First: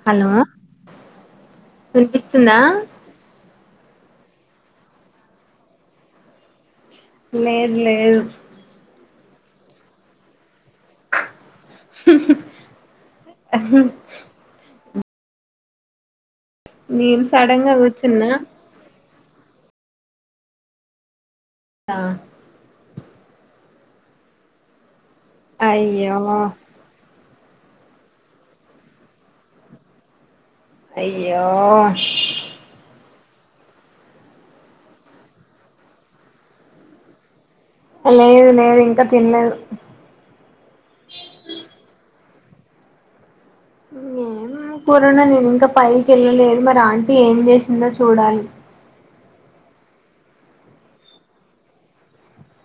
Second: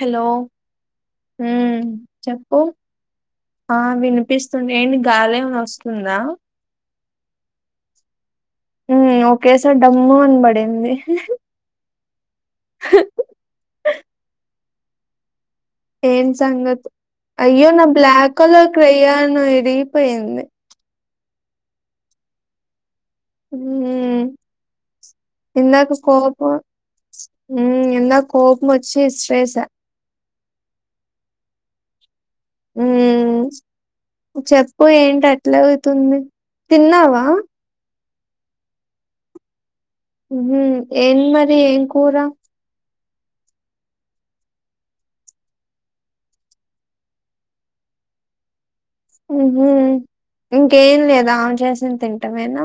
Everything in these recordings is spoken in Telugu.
హలో హ్మ్మ్ వినిపిస్తుందా చెప్పు ఆ వినిపిస్తుంది ఏంటి గాలేమైన వస్తుందా లేదు లేదు హ్మ్మ్ ఒకేసారి డమ్ము అనబడింది అ ఏం సంగతు నేను సడన్ అయ్యో గా నా కూర్చున్నా బ్లాక్ కలర్ క రయ్య ఇరిగిపోయింది ఆ హ్మ్మ్ ఎందాక అయ్యో కోపోం హ్మ్మ్ ఇందాక కోపం వచ్చి ఇసిరేశా అయ్యో హ్మ్మ్ చెప్పు ఏంటి అట్లా అవుతుంది తిన్నావా లేదు లేదు ఇంకా తినలేదు హ్మ్మ్ ఏం మరి ఏం కూర ఏం పూరుణ నేను ఇంకా పైకి వెళ్ళలేదు మరి ఆంటీ ఏం చేసిందో చూడాలి హ్మ్మ్ ఇంకేం లేదా ఆమె చేసిన తింటామేనా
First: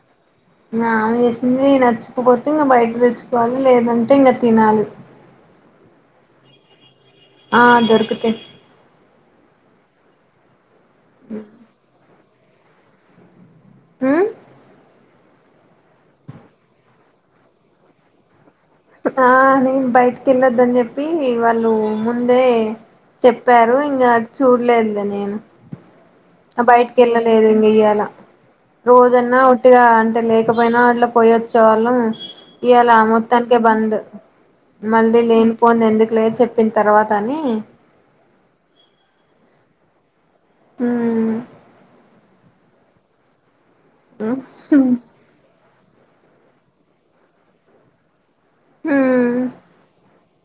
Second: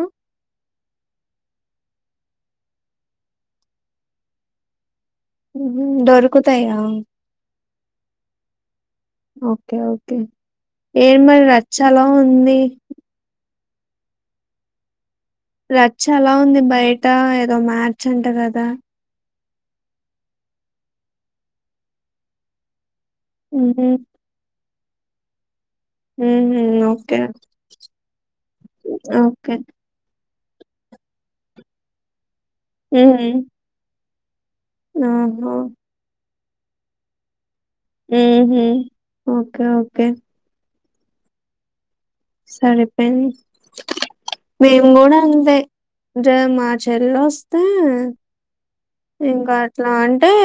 ఆ ఆమె చేసింది నచ్చకపోతే ఇంకా బయట తెచ్చుకోవాలి లేదంటే ఇంకా తినాలి. హ్మ్మ్ దొరుకుతాయా ఆ దొరుకుతయ్ ఓకే ఓకే ఏం మరి రా చాల ఉంది హ్మ్మ్ రచ్చ అలా ఉంది బయట ఏదో మార్చంట కా ఆ నేను బయటకి వెళ్ళొద్దని చెప్పి వాళ్ళు ముందే చెప్పారు హుహు. ఇంకా చూడలేదు ల నేమ్ హుహు. బయటికి ఓకే. వెళ్ళలేదు ఇంగ ఇయ్యాల రోజన్నా ఓకే. ఒట్టిగా అంటే లే ఇకపోయినా అట్లా పోయేచ్చే వాళ్ళం ఇయలా హుహు. మొత్తానికే బంద్ మళ్ళీ ఓహో! లేనిపోంది ఎందుకు లే చెప్ చెప్పిన్ తర్వాత అని మ్మ్ హ్మ్ ఓకే ఓకే మ్మ్ సరే పెన్ మేంగూడ అంతే జె మా చెల్ వస్తే హ్మ్ ఇంకా అట్లాంట్ ఏ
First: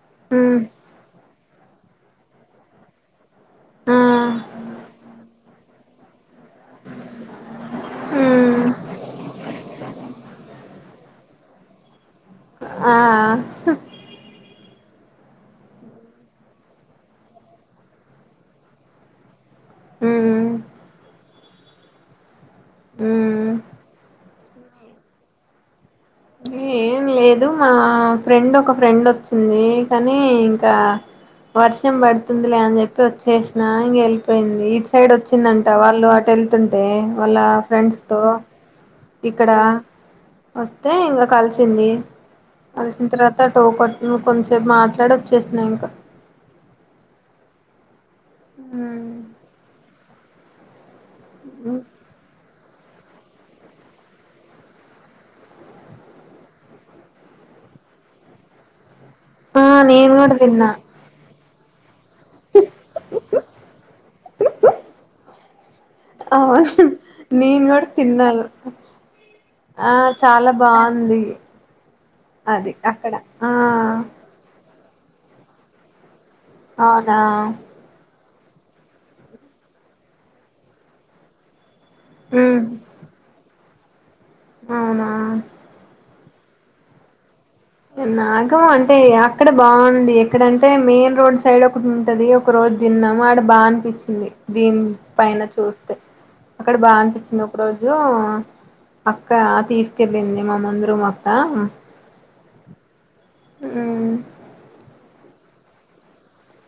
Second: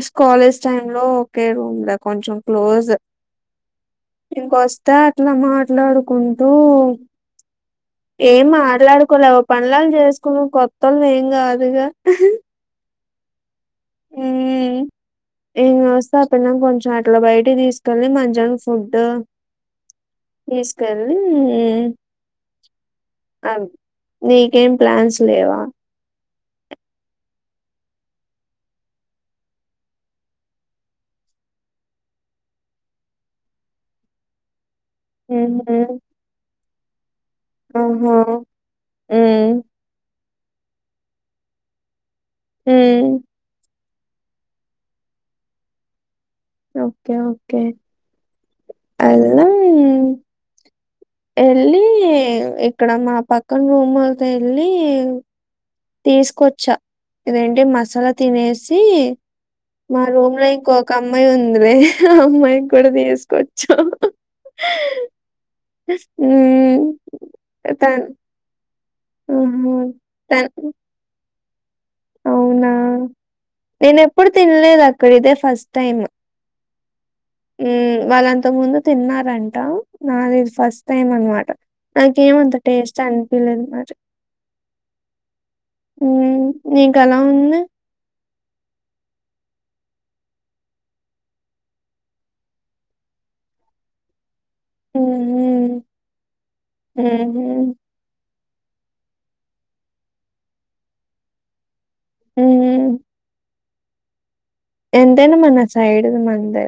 ఇస్ కాలేజ్ హ్మ్ టైమ్ లో ఒకే రూమ్లే కొంచం క్లోజు ఆ ఇంకా వస్తానట్లే మాట్ ఎట్లాడుకున్ దో ఏం హ్మ్ మాట్లాడుకోలేవు పన్లన్ చేసుకో ఒ కొత్ తొల్ ఎంగాదుగా ఆ మ్మ్ వస్తే ఆ పిల్లని కొంచెం అట్లా బయట తీసుకెళ్ళి మంచం ఫుడ్ హ్మ్ తీసుకెళ్ళీ మ్మ్ హ్మ్ ఆను నీకేం ప్లాన్స్ లేవా ఏం లేదు మా ఫ్రెండ్ ఒక ఫ్రెండ్ వచ్చింది కానీ ఇంకా వర్షం పడుతుంది లే అని చెప్పి వచ్చేసినా ఇంగ్ వెళ్ళిపోయింది ఇడ్స్ సైడ్ వచ్చిందంట ఉహూ వాళ్ళు అటు వెళ్తుంటే వాళ్ళ ఆహా ఫ్రెండ్స్తో ఇక్కడ హ్మ్ హ్మ్ అంతే ఇంకా కలిసింది హ్మ్ అల్సంత తర్త టోకట్ ను కొంచేప్ మాట్లాడ వచ్చేసిన ఇంకా ఓకే ఓకే అల్లో ఎల్లీ ఎక్ ఇక్కడ మా పక్కన రూముల్కి వెళ్ళీ తీసుకొచ్చా ఇదేంటి మసాలా తినేసి ఆ మా నేను కూడా రూమ్ లో తిన్నా ఇంకొక అమ్మాయి ఉంది అందే అమ్మాయి కూడా తీసుకోచ్చు ఊ అవును నేను కూడా తను తిన్నాను ఆ చాలా బాగుంది అ అవునా! అది అక్కడ ఆ ఇక్కడ ఇదే ఫస్ట్ టైమ్ అ ఆ ఇంత ముందు తిన్నారంట నాదిదు ఫస్ట్ టైం అనమాట నాకేమంత హ్మ్ టేస్ట్ అనిపలేదు మా అవునా నీ నీకు అలా ఉంది నాగు అంటే అక్కడ బాగుంది. ఎక్కడంటే మెయిన్ రోడ్ సైడ్ ఒకటి ఉంటది. ఒక రోజు తిన్నాము ఆడ బాగా అనిపించింది. దీని పైన హుహు. చూస్తే అక్కడ బా హుహు. అనిపిచింది ఒక రోజు అక్క తీసుకెళ్ళింది మామందరం అక హు ఉ ఉ ఎంతైనా మన సైడ్ మందే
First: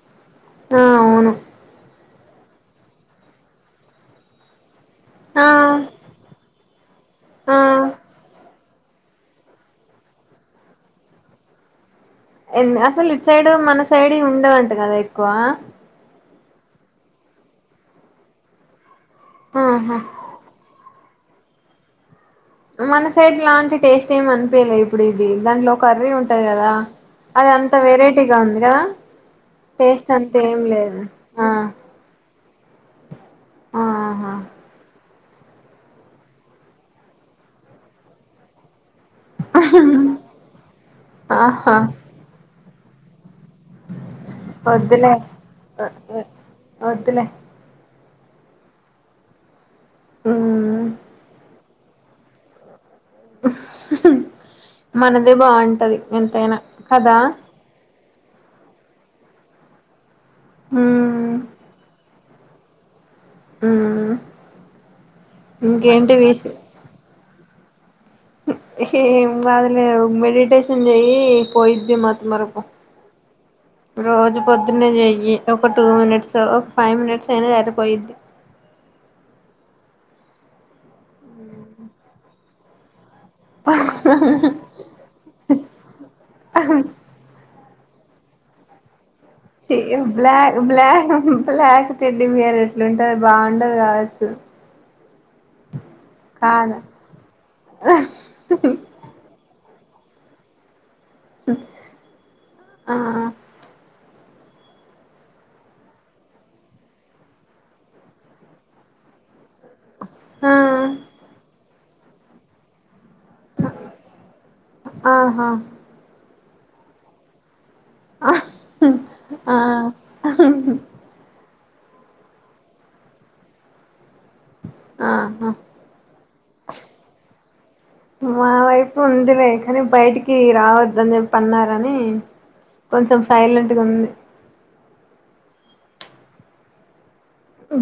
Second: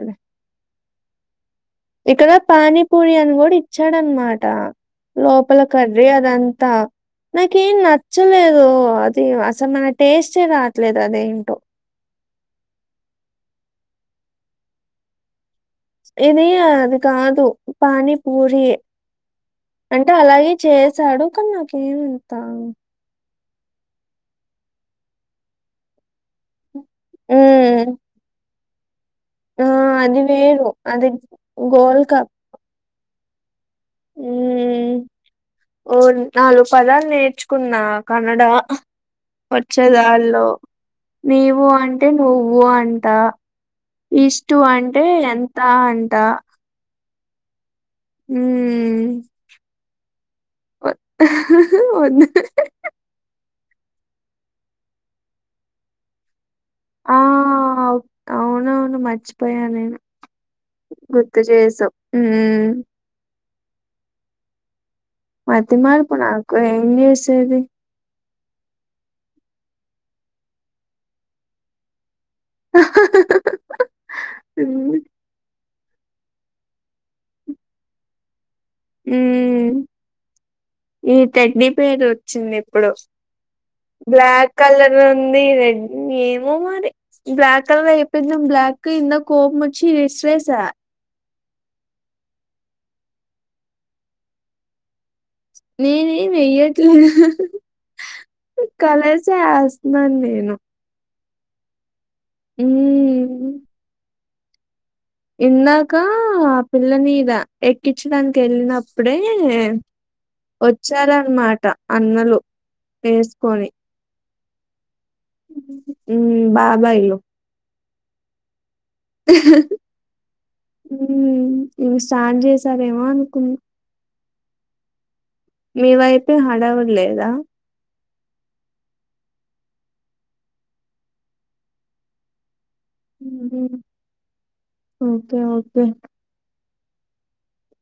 ఆ అవును ఇక్కడ పానీ పూరి అని కూడా ఇచ్చాడనమాట ఆ లోపల కర్రీ అదంతా ఆ నాకేం నచ్చలేదు అది అసలు నా టేస్టే రావట్లేదు అద ఏంటో ఎన్ ఆపిల్ అసలు ఈటు సైడు మన సైడ్ ఉండవంట కదా ఎక్కువ ఇది అది కాదు పానీ పూరి యే ఆహా అంటే అలాగే చేస్ సడు కన్నాక ఏం అనఫైడ్ ఇలాంటి టేస్ట్ ఏమ అనిపియలే ఇప్పుడు ఇది దాంట్లో కర్రీ ఉంటది కదా హ్మ్. అది అంత వెరైటీగా ఉంది కా ఆ అది వేరు అది గోల్ కప్ ఆ ఉ ఆహా ఓ నాలుగు పదాలు నేర్చుకున్నా కన్నడ వచ్చేదాలో నీవు ఆహా అంటే నువ్వు అంటే అంత ఇష్టటు అంటే వద్దులే ఎంత అంట వద్దులే హు ఆ వన్న మనదే బాగుంటది ఎంతైనా కదా ఆ! అవునవును మర్చిపోయా నినే మ్మ్ గుర్తు చేసావ్ అ హు మతి మరుపు నాకు ఎం చెస్ సేది ఎం కాదులే మెడిటేషన్ చెయయిి పోయిది మ మరపు రోజు పొద్దున్నే హ్మ్. చెయ్యి ఒక టూ మినిట్స్ ఒక ఫైవ్ మినిట్స్ అయినా సరిపోయిద్ది హ ఈ తగ్గి పేది వచ్చింది ఇప్పుడు బ్లాక్ కలర్ ఉంది రెడ్ ఏమో మరి బ్లాక్ కలప్ప బ్లక్ ఇన్న బ్లక్ బ్లక్ బ్లాక్ టెడ్డిబియర్ ఎట్లుంటది బాగుండది కావచ్చు నీ నేమ్ కాదా చేయట్లే కాలసస్ నన్నేను అ ఆ హ్మ్. ఇందాక ఆ పిల్లని మీద ఎక్కించడాానికి వెళ్ళినప్పుడే ఆ వచ్చారన్నమాట అన్నలు వేసుకొని ఆహా బాబాయ్ లు ఆ హ ఇక స్టార్ట్ చేసారేమో అనుకున్న ఆ మీ వైపే హడవిడి లేదా మా వైపు ఉందిలే కానీ బయటికి రావద్దని చెప్పి అన్నారని కొంచెం హుహు. సైలెంట్గా ఉంది. కే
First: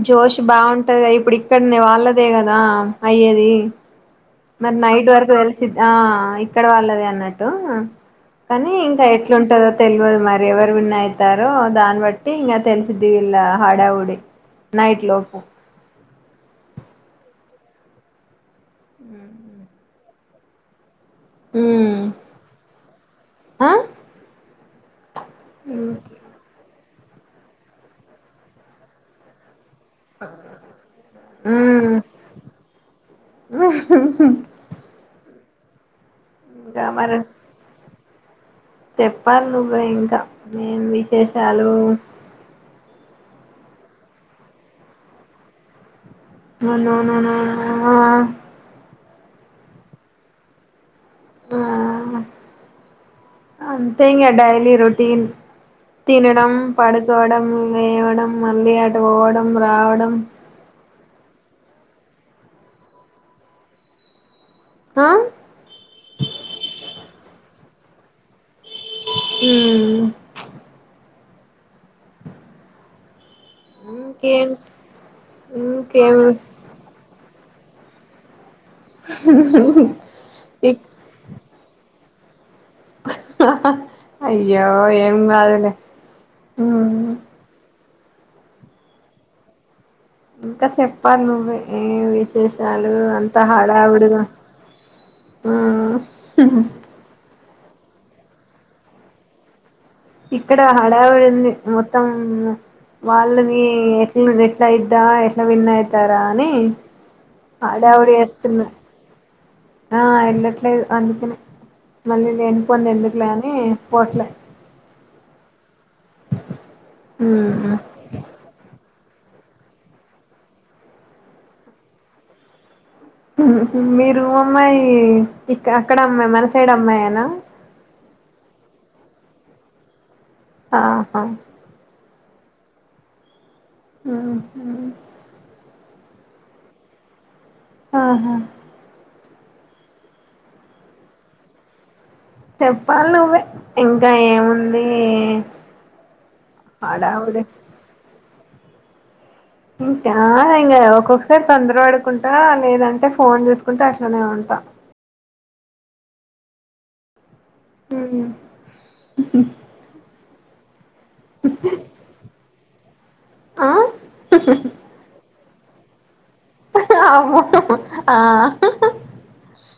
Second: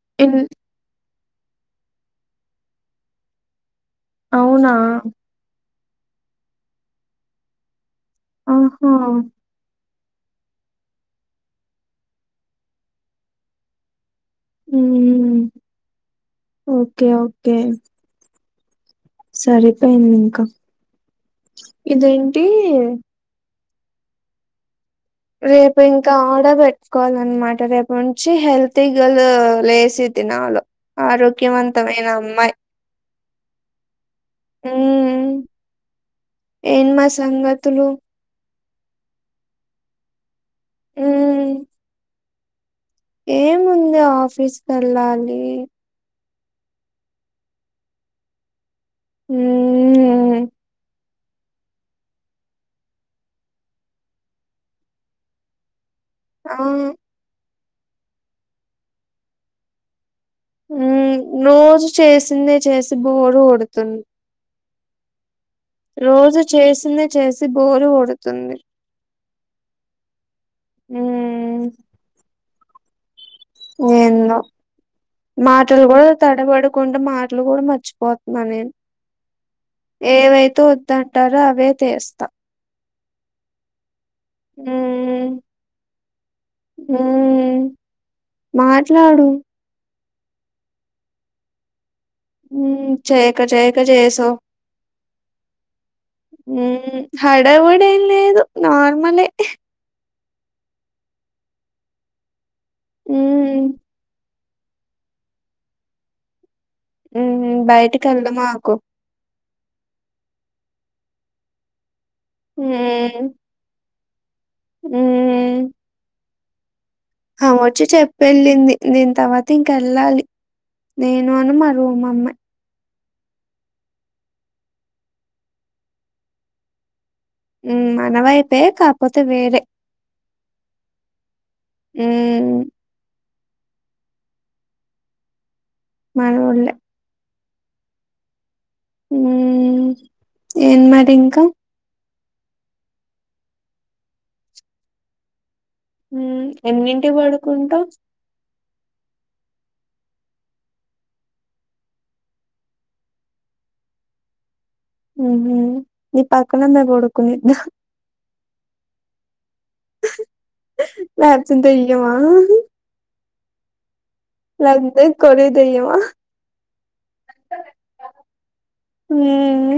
జోష్ బాగుంటద ఇప్ ప్పుడు ఇకడ్నే వాళ్ళదే కదా అయ్యేది. అవునా? మరి నైట్ వరక్ తెలుస్ సిద్ది ఆ ఇక్కడి వాళ్ళది అన్నట్టు కానీ ఆహా! ఇంకా ఎట్లుంటదో తెలవదు మరి ఎవరు విన్ అయితారో దాన్ని బట్టి ఇంకా తెలిసిద్ది వీళ్లా హడావుడి నైట్ లోపు హ్మ్. ఓకే ఓకే సరిపోయింది ఇంకా ఉమ్ ఇదేంటి ఆ రేపు ఇంకా ఆడ పె కోవాలఅనమాట రేపు నుంచి హెల్తీ గల్ లే సిద్ది నాలో ఉమ్ ఆరోగ్యవంతమైన అమ్మాయి. హ్మ్ ఇంకా ఏన్మా మరి సంగతులు చెప్పాలి నువ్వే ఇంకా ఏం విశేషాలు ఏము ఉంది ఆఫీస్కి వెళ్ళాలి. అనోనోనోనోనోన హ్మ్ ఆహా ఆ అంతేంగా డైలీ రోటీన్ తినడం, ఆ పడుకోవడం. లేవడం మళ్ళీ అటు పోవడం, రావడం. ఉ రోజు చేసిందే చేసి బోరు కొడుతుంది. ఆ రోజు చేసింది చేసి బోరు కొడుతుంది. ఉ హ్ ఎందో ఇంకేం మాటల కూడా ఇంకేం తడపడుకంట మా అట్లు కూడా మర్చిపోతున్నా నేను ఏవైతే వద్దంటారో అవే తీస్తా ఆ అయ్యో ఏం మ్మ్. కాదులే హ్మ్ మ్మ్. మాట్లాడు ఇంక చెప్పాల్ నువ్వే మ్మ్. విశేషాలు అంత చేయక చేయక హాడావిడి హమ్ హమ్ హ హడావిడి ఏం లే నార్మల్ ఎ ఇక్కడ హడావిడి ఉంది మొత్తం వాళ్ళని మ్మ్. ఎట్లు పెట్ ఎట్ల అయిద్దా ఎట్ల విన్ అయితరా అని మ్మ్. బయటికి హడావిడి వస్తున్న వెళ్దామాకు ఆ ఎలాట్లే అందుకనే మళ్ళీ లేని పోనివి ఎందుకులే అని పోట్లే హమ్ అ వచ్చి చెప్పి ఎల్లింది తర్వాత ఇంక వెళ్ళాలి నేను అని మా రూమమ్మాయి మీరు అమ్మాయి ఇ అక్కడ అమ్మాయి మన సైడ్ అమ్మాయినా మనవైపే కాకపోతే వేరే ఆహా హమ్ హమ్ మనోళ్లే ఆహా హమ్ ఏన్ మరి ఇంకా చెప్పాలి నువ్వే ఇంక ఏముంది ఎ ఎన్నింటి పడుకుంటౌ ఇంకా ఇంకా ఒక్కొక్కసారి తొందర పడుకుంటా లేదంటే ఫోన్ చేసుకుంట అట్లనే ఉంటా నీ పక్కన మ కొడుకునే దు వ్యాచ్చం తెయ్యమా ఆ [unintelligible] కో దేవా అమో ఆ ఉమ్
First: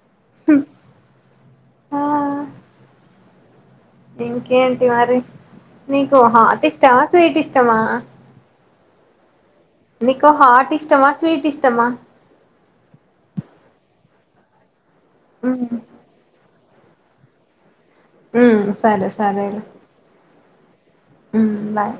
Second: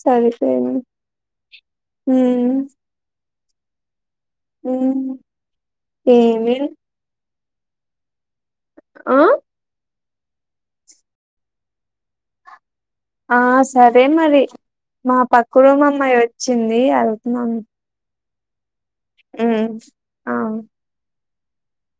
సరిపోయింది ఆ హమ్ ఇంకేంటి మరి నీకు ఏమి హాట్ ఇష్టమా స్వీట్ ఇష్ట ఆ చెప్ ఆ ఎకో హార్ట్ ఇష్టమా స్వీట్ ఇష్టమా ఆ సరే మరి మా పాకుడ ఉ మామ్మాయోజచ్చ చింది వెళ్గుతున్నాను మ్మ్ సరే సరే లే ఆ మ్మ్ బాయ్